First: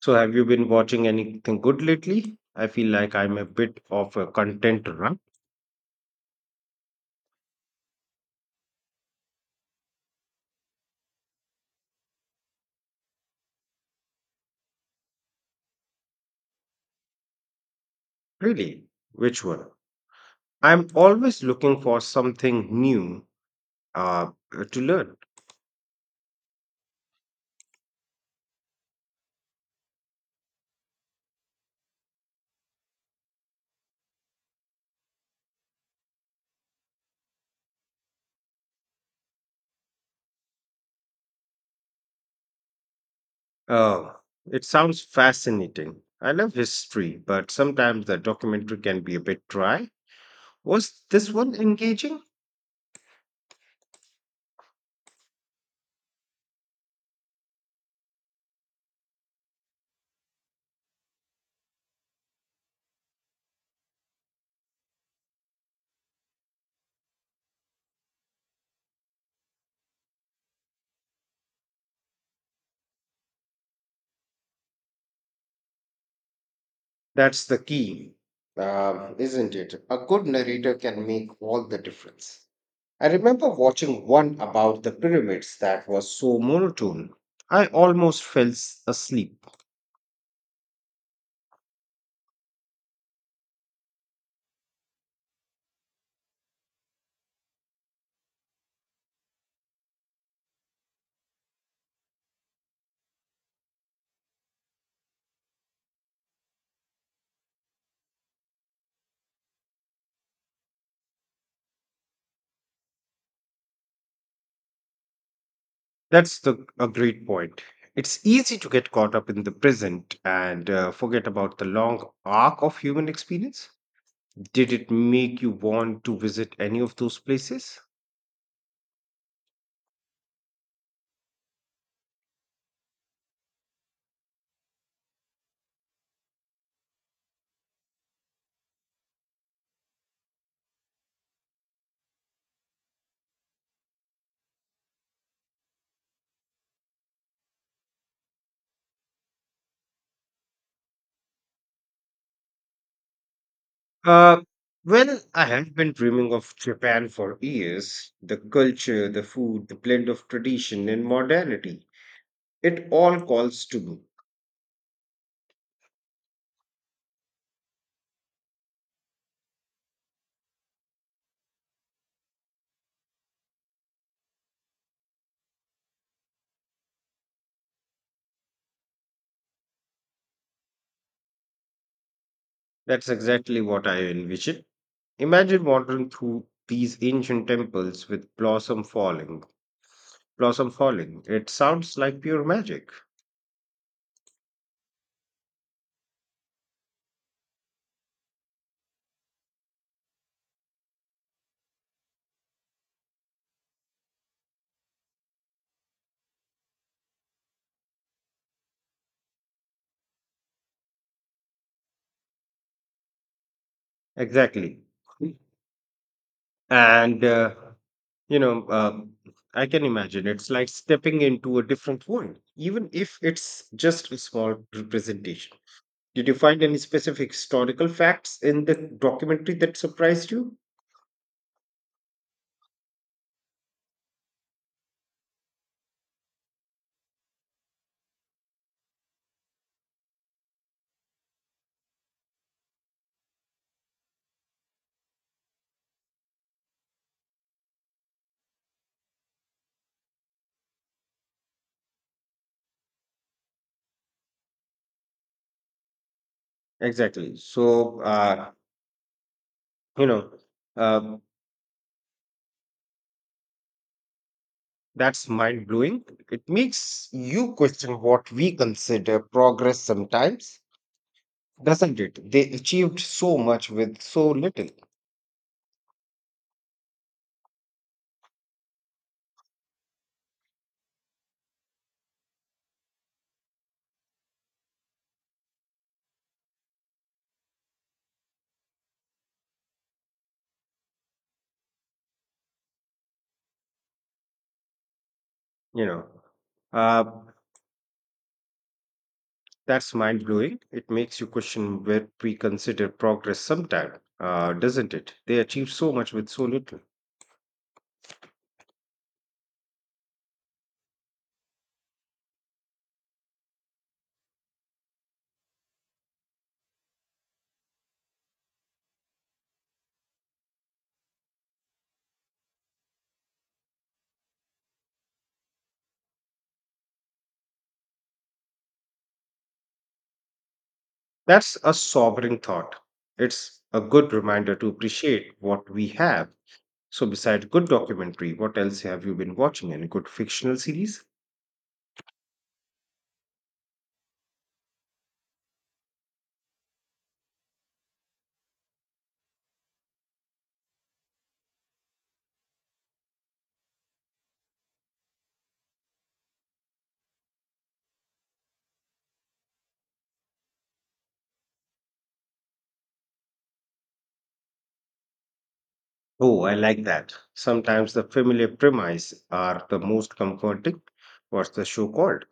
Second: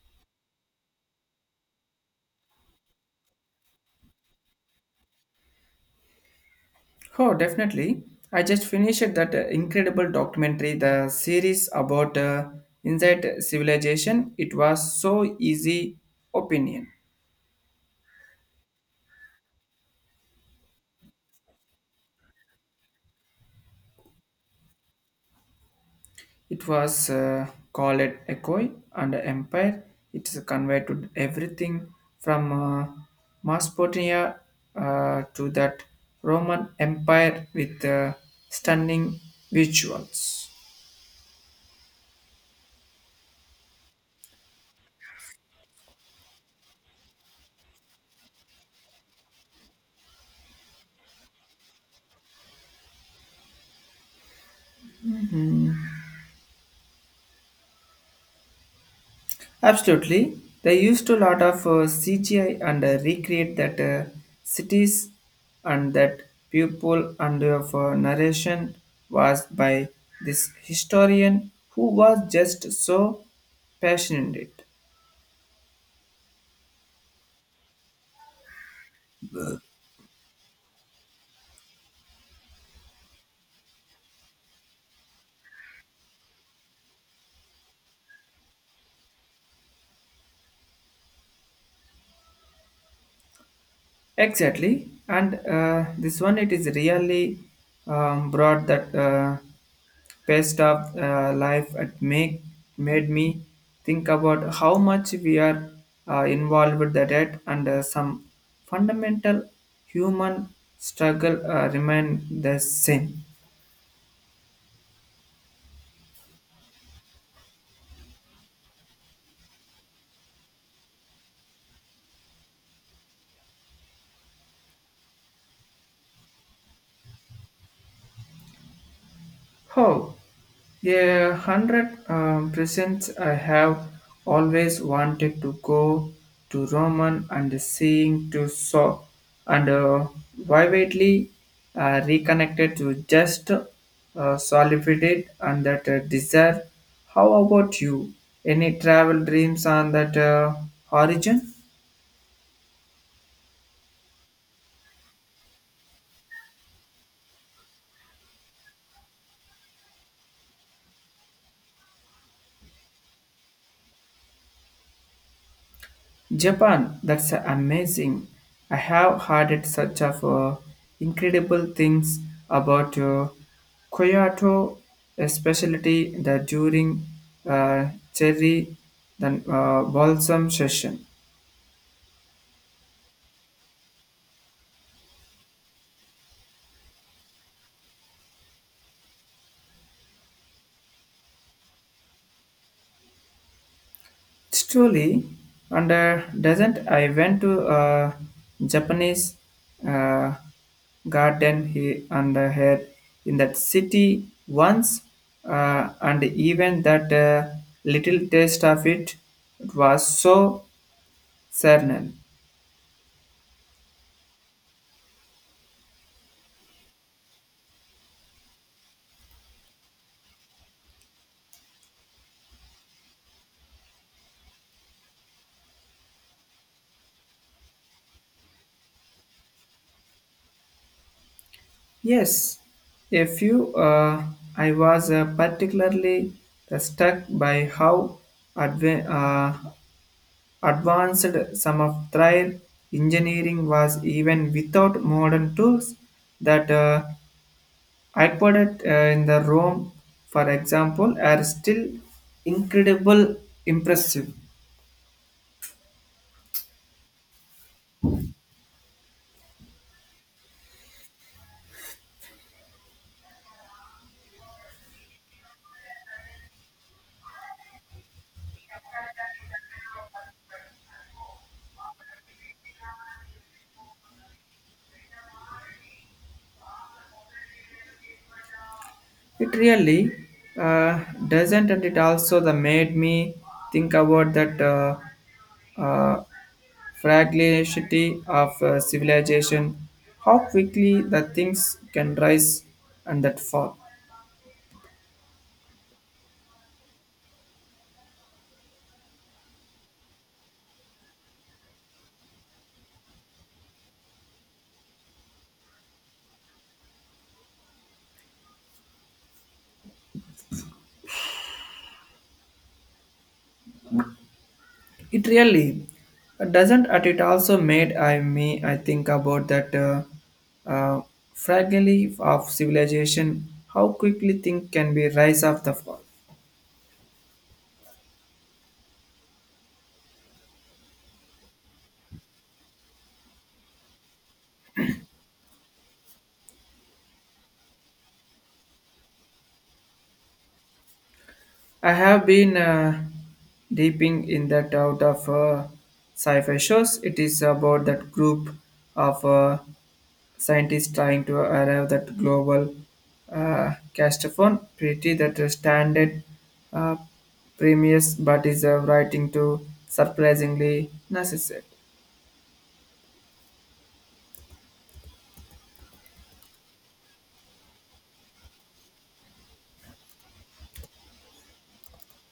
So, have you been watching anything good lately? I feel like I'm a bit of a content run. Oh, definitely. I just finished that incredible documentary, the series about inside civilization. It was so easy opinion. Really? Which one? I'm always looking for something new uh, to learn. It was called Echo and Empire. It's conveyed to everything from Mesopotamia to that Roman Empire with stunning visuals. Oh, it sounds fascinating. I love history, but sometimes the documentary can be a bit dry. Was this one engaging? Absolutely. They used a lot of CGI and recreate that cities and that people and of narration was by this historian who was just so passionate. That's the key, isn't it? A good narrator can make all the difference. I remember watching one about the pyramids that was so monotone. I almost asleep. Exactly, and this one it is really brought that best of life. It make made me think about how much we are involved with the debt and some fundamental human struggle remain the same. A great point. It's easy to get caught up in the present and forget about the long arc of human experience. Did it make you want to visit any of those places? Oh, a hundred percent. I have always wanted to go to Roman and seeing to saw and vividly reconnected to just solidified and that desire. How about you? Any travel dreams on that origin? Uh, well, I have been dreaming of Japan for years. The culture, the food, the blend of tradition and modernity. It all calls to me. Japan, that's amazing. I have heard it such of incredible things about Kyoto, especially the during uh, cherry the balsam session. That's exactly what I envision. Imagine wandering through these ancient temples with blossom falling. Blossom falling. It sounds like pure magic. It's truly, and doesn't I went to a Japanese uh, garden he and here in that city once, and even that little taste of it, it was so certain. Exactly. And, you know, um, I can imagine it's like stepping into a different world, even if it's just a small representation. Did you find any specific historical facts in the documentary that surprised you? Yes, a few. I was particularly struck by how adve- uh, advanced software engineering was even without modern tools that occurred in the Rome, for example, are still incredible impressive. Exactly. So, you know, um, that's mind blowing. It makes you question what we consider progress sometimes. Doesn't it? They achieved so much with so little, It really uh, doesn't, and it also the made me think about that uh, fragility of civilization, how quickly the things can rise and that fall. you know. Uh, that's mind blowing. It makes you question where we consider progress sometime, doesn't it? They achieved so much with so little. It really doesn't, and it also made I think about that uh, fragility of civilization. How quickly things can be rise of the fall. That's a sobering thought. It's a good reminder to appreciate what we have. So, besides good documentary, what else have you been watching? Any good fictional series? I have been deeping in that out of sci-fi shows. It is about that group of scientists trying to arrive that global castophone pretty that the standard uh, premiers but is writing to surprisingly necessary. Oh, I like that. Sometimes the familiar premise are the most comforting. What's the show called?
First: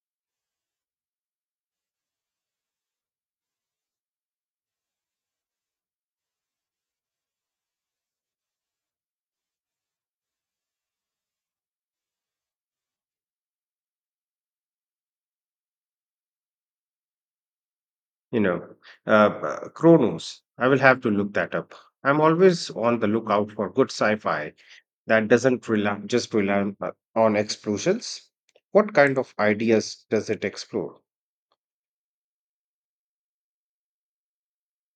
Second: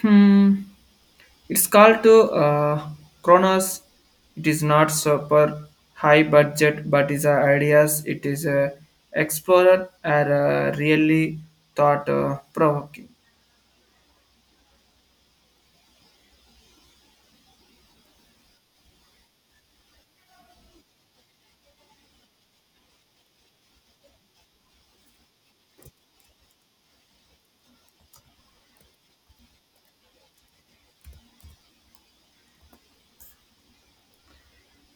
Hmm. It's called to Kronos. It is not super high budget, but is ideas. It is a explorer are really thought provoking. You know, Chronos. I will have to look that up. I'm always on the lookout for good sci-fi that doesn't rely just rely on explosions. What kind of ideas does it explore?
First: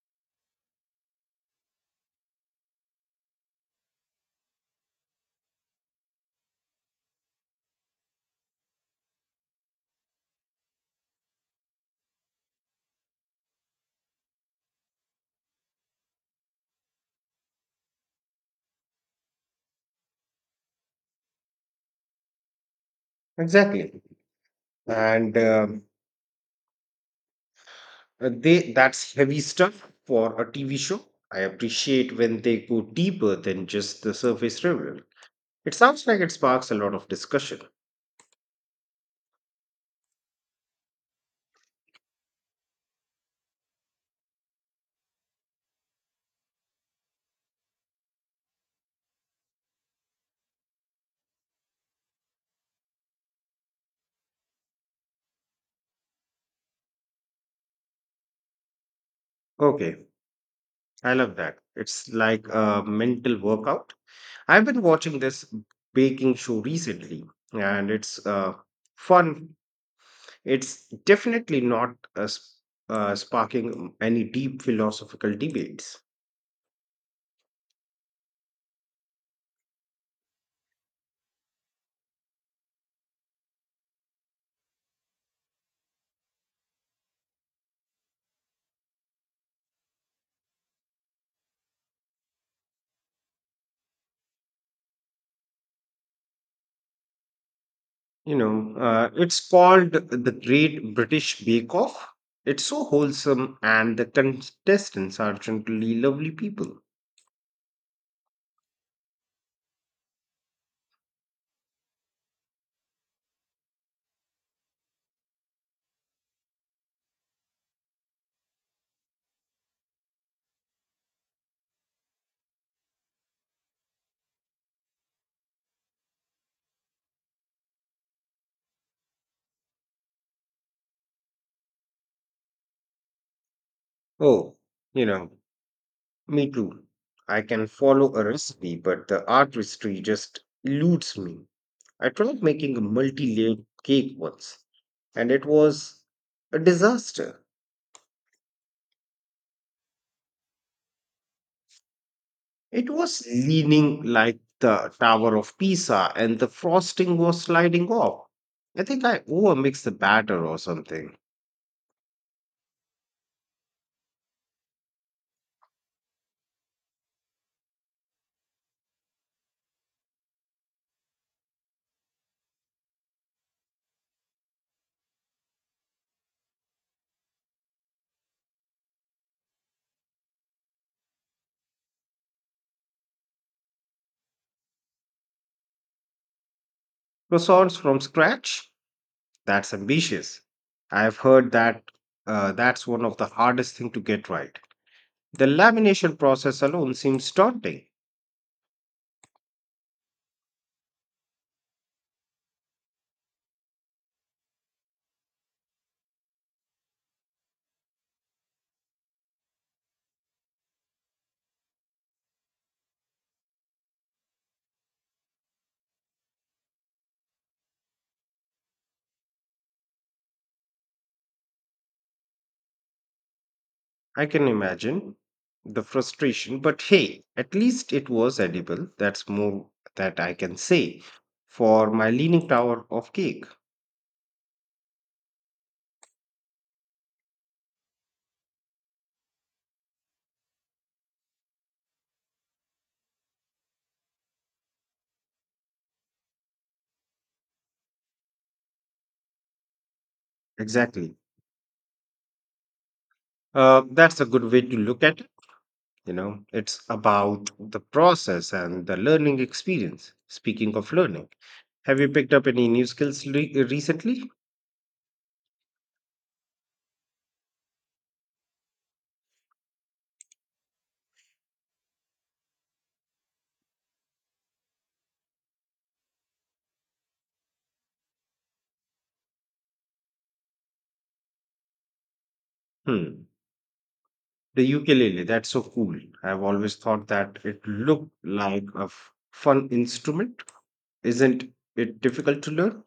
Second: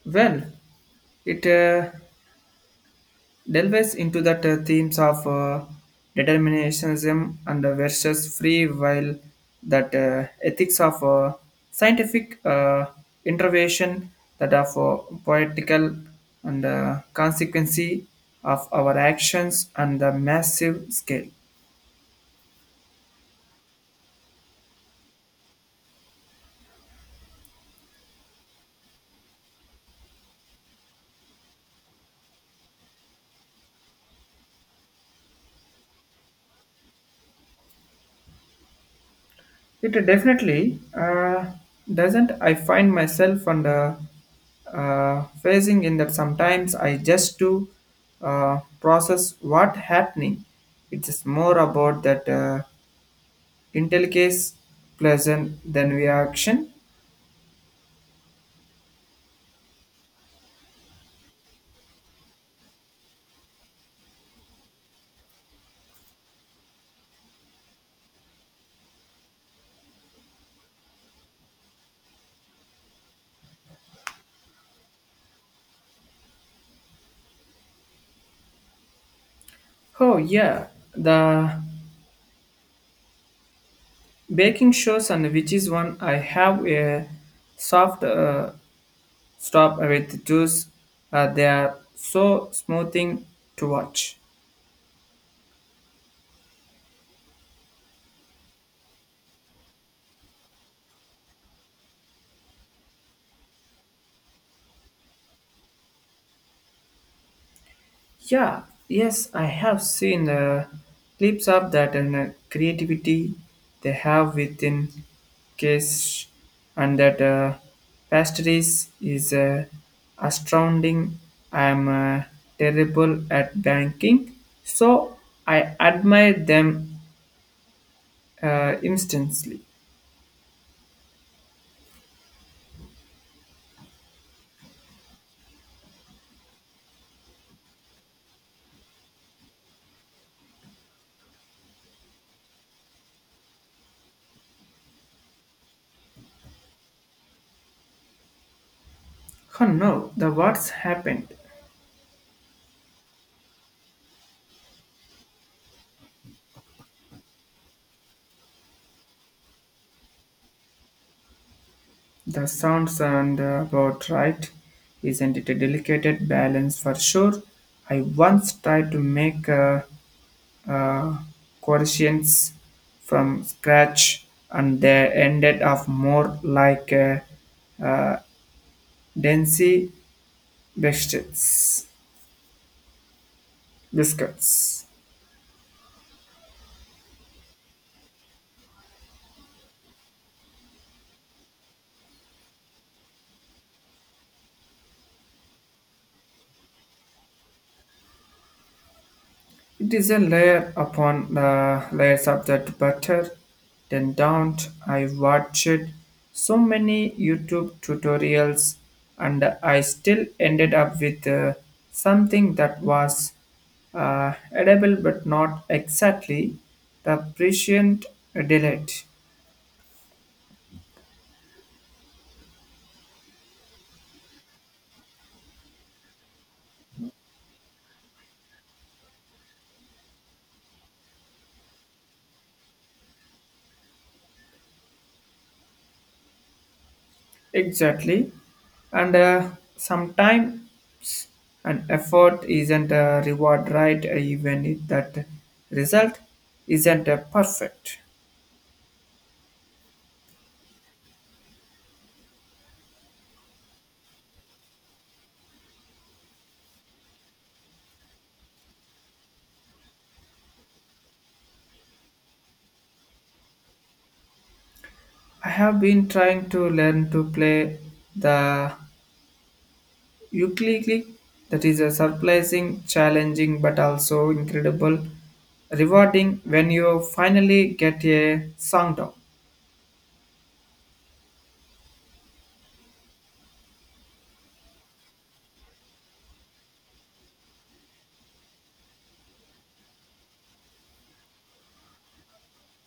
Well, it delves into the themes of determinism and versus free will, that ethics of scientific intervention, that of poetical and consequence of our actions on the massive scale. Exactly. And they that's heavy stuff for a TV show. I appreciate when they go deeper than just the surface level. It sounds like it sparks a lot of discussion. It definitely doesn't. I find myself on the phasing in that sometimes I just do process what happening. It is more about that intelligence pleasant than reaction. Okay, I love that. It's like a mental workout. I've been watching this baking show recently, and it's fun. It's definitely not sparking any deep philosophical debates. Oh yeah, the baking shows and which is one I have a soft stop with juice. They are so smoothing to watch. It's called the Great British Bake Off. It's so wholesome, and the contestants are generally lovely people. Yeah, yes, I have seen clips of that and creativity they have within case and that pastries is astounding. I'm terrible at banking, so I admire them instantly. Oh, you know, me too. I can follow a recipe, but the artistry just eludes me. I tried making a multi layered cake once, and it was a disaster. Oh no, the what's happened? It was leaning like the Tower of Pisa, and the frosting was sliding off. I think I overmixed the batter or something. That sounds and about right. Isn't it a delicate balance for sure? I once tried to make uh, quotients from scratch, and they ended up more like uh, densy biscuits. Biscuits. Croissants from scratch? That's ambitious. I've heard that that's one of the hardest things to get right. The lamination process alone seems daunting. It is a layer upon the layers of that butter. Then don't I watched so many YouTube tutorials and I still ended up with something that was edible but not exactly the prescient delight. I can imagine the frustration, but hey, at least it was edible. That's more that I can say for my leaning tower of cake. Exactly. And sometimes an effort isn't a reward, right? Even if that result isn't a perfect. Exactly. That's a good way to look at it. You know, it's about the process and the learning experience. Speaking of learning, have you picked up any new recently? I have been trying to learn to play the ukulele. That is a surprising, challenging, but also incredible, rewarding when you finally get a song down. Hmm. The ukulele, that's so cool. I've always thought that it looked like fun instrument. Isn't it difficult to learn?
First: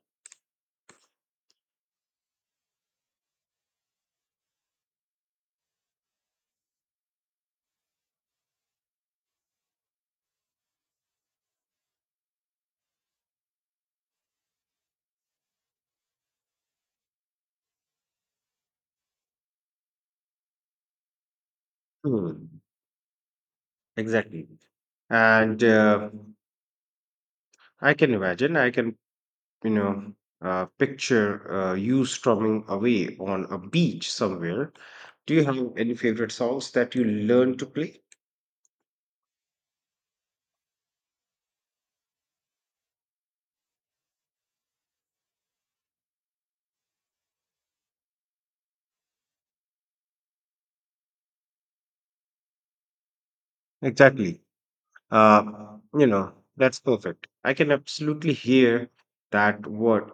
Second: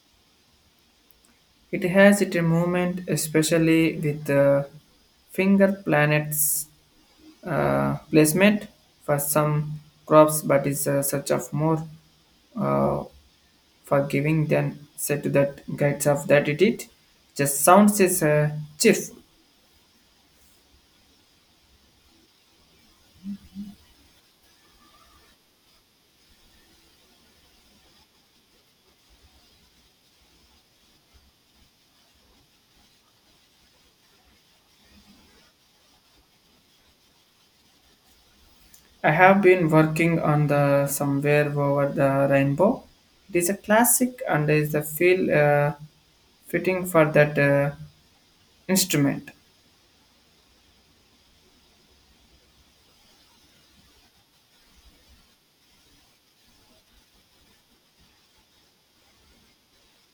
It has its moment, especially with the finger planets placement for some crops, but is such of more uh, forgiving than said to that guides of that it just sounds is cheerful. Hmm, exactly. And I can imagine, I can, you know, picture you strumming away on a beach somewhere. Do you have any favorite songs that you learn to play? I have been working on the somewhere over the rainbow. It is a classic and is a feel fitting for that instrument. Exactly. That's perfect. I can absolutely hear that word,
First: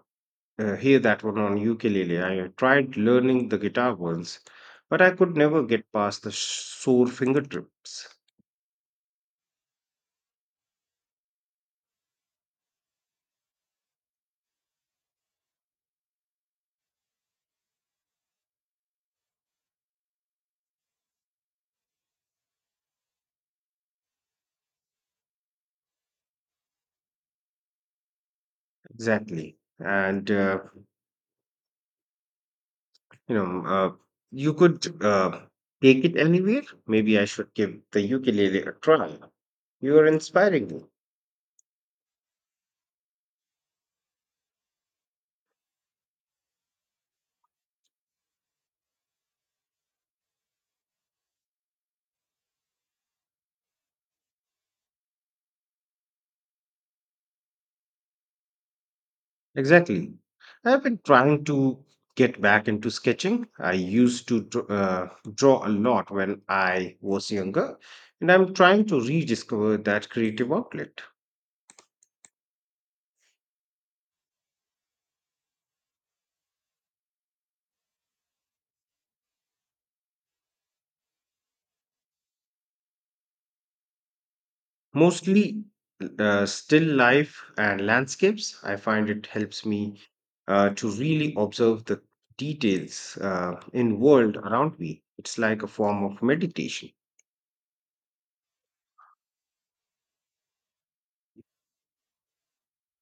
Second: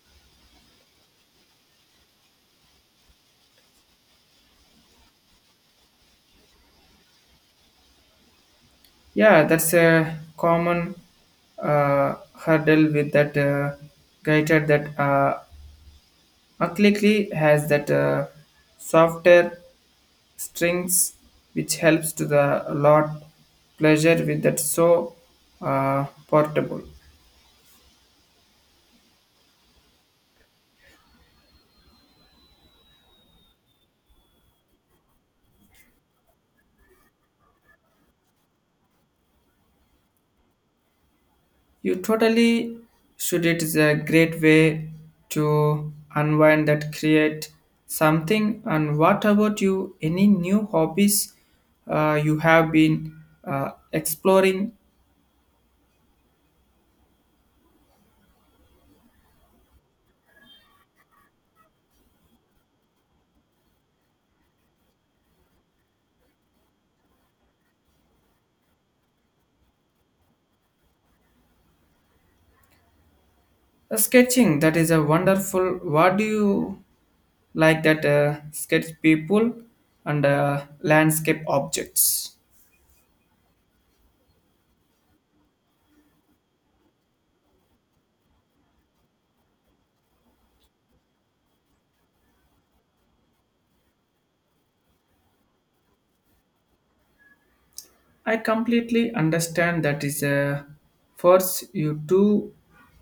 hear that one on ukulele. I tried learning the guitar once, but I could never get past the sore fingertips. Yeah, that's a common hurdle with that guitar that completely has that softer strings which helps to the lot pleasure with that so portable. Exactly. And you know, you could take it anywhere. Maybe I should give the ukulele a try. You are inspiring me. You totally should it is a great way to unwind that create something and what about you any new hobbies you have been exploring. Exactly. I've been trying to get back into sketching. I used to draw a lot when I was younger, and I'm trying to rediscover that creative outlet. Sketching that is a wonderful. What do you like that sketch people and landscape objects? Mostly still life and landscapes. I find it helps me to really observe the details in world around me. It's like a form of meditation. I completely understand that is a force you to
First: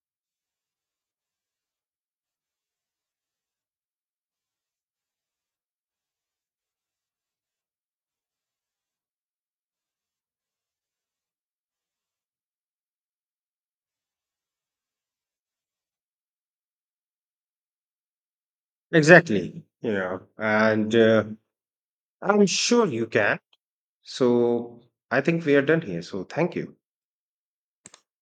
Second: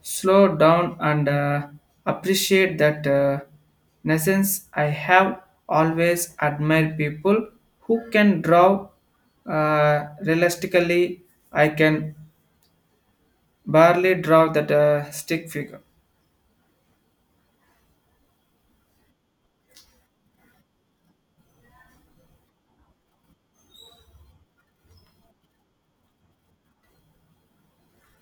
slow down and appreciate that in I have always admired people who can draw realistically I can barely draw that stick figure Exactly. you know and I'm sure you can. So I think we are done here, so thank you.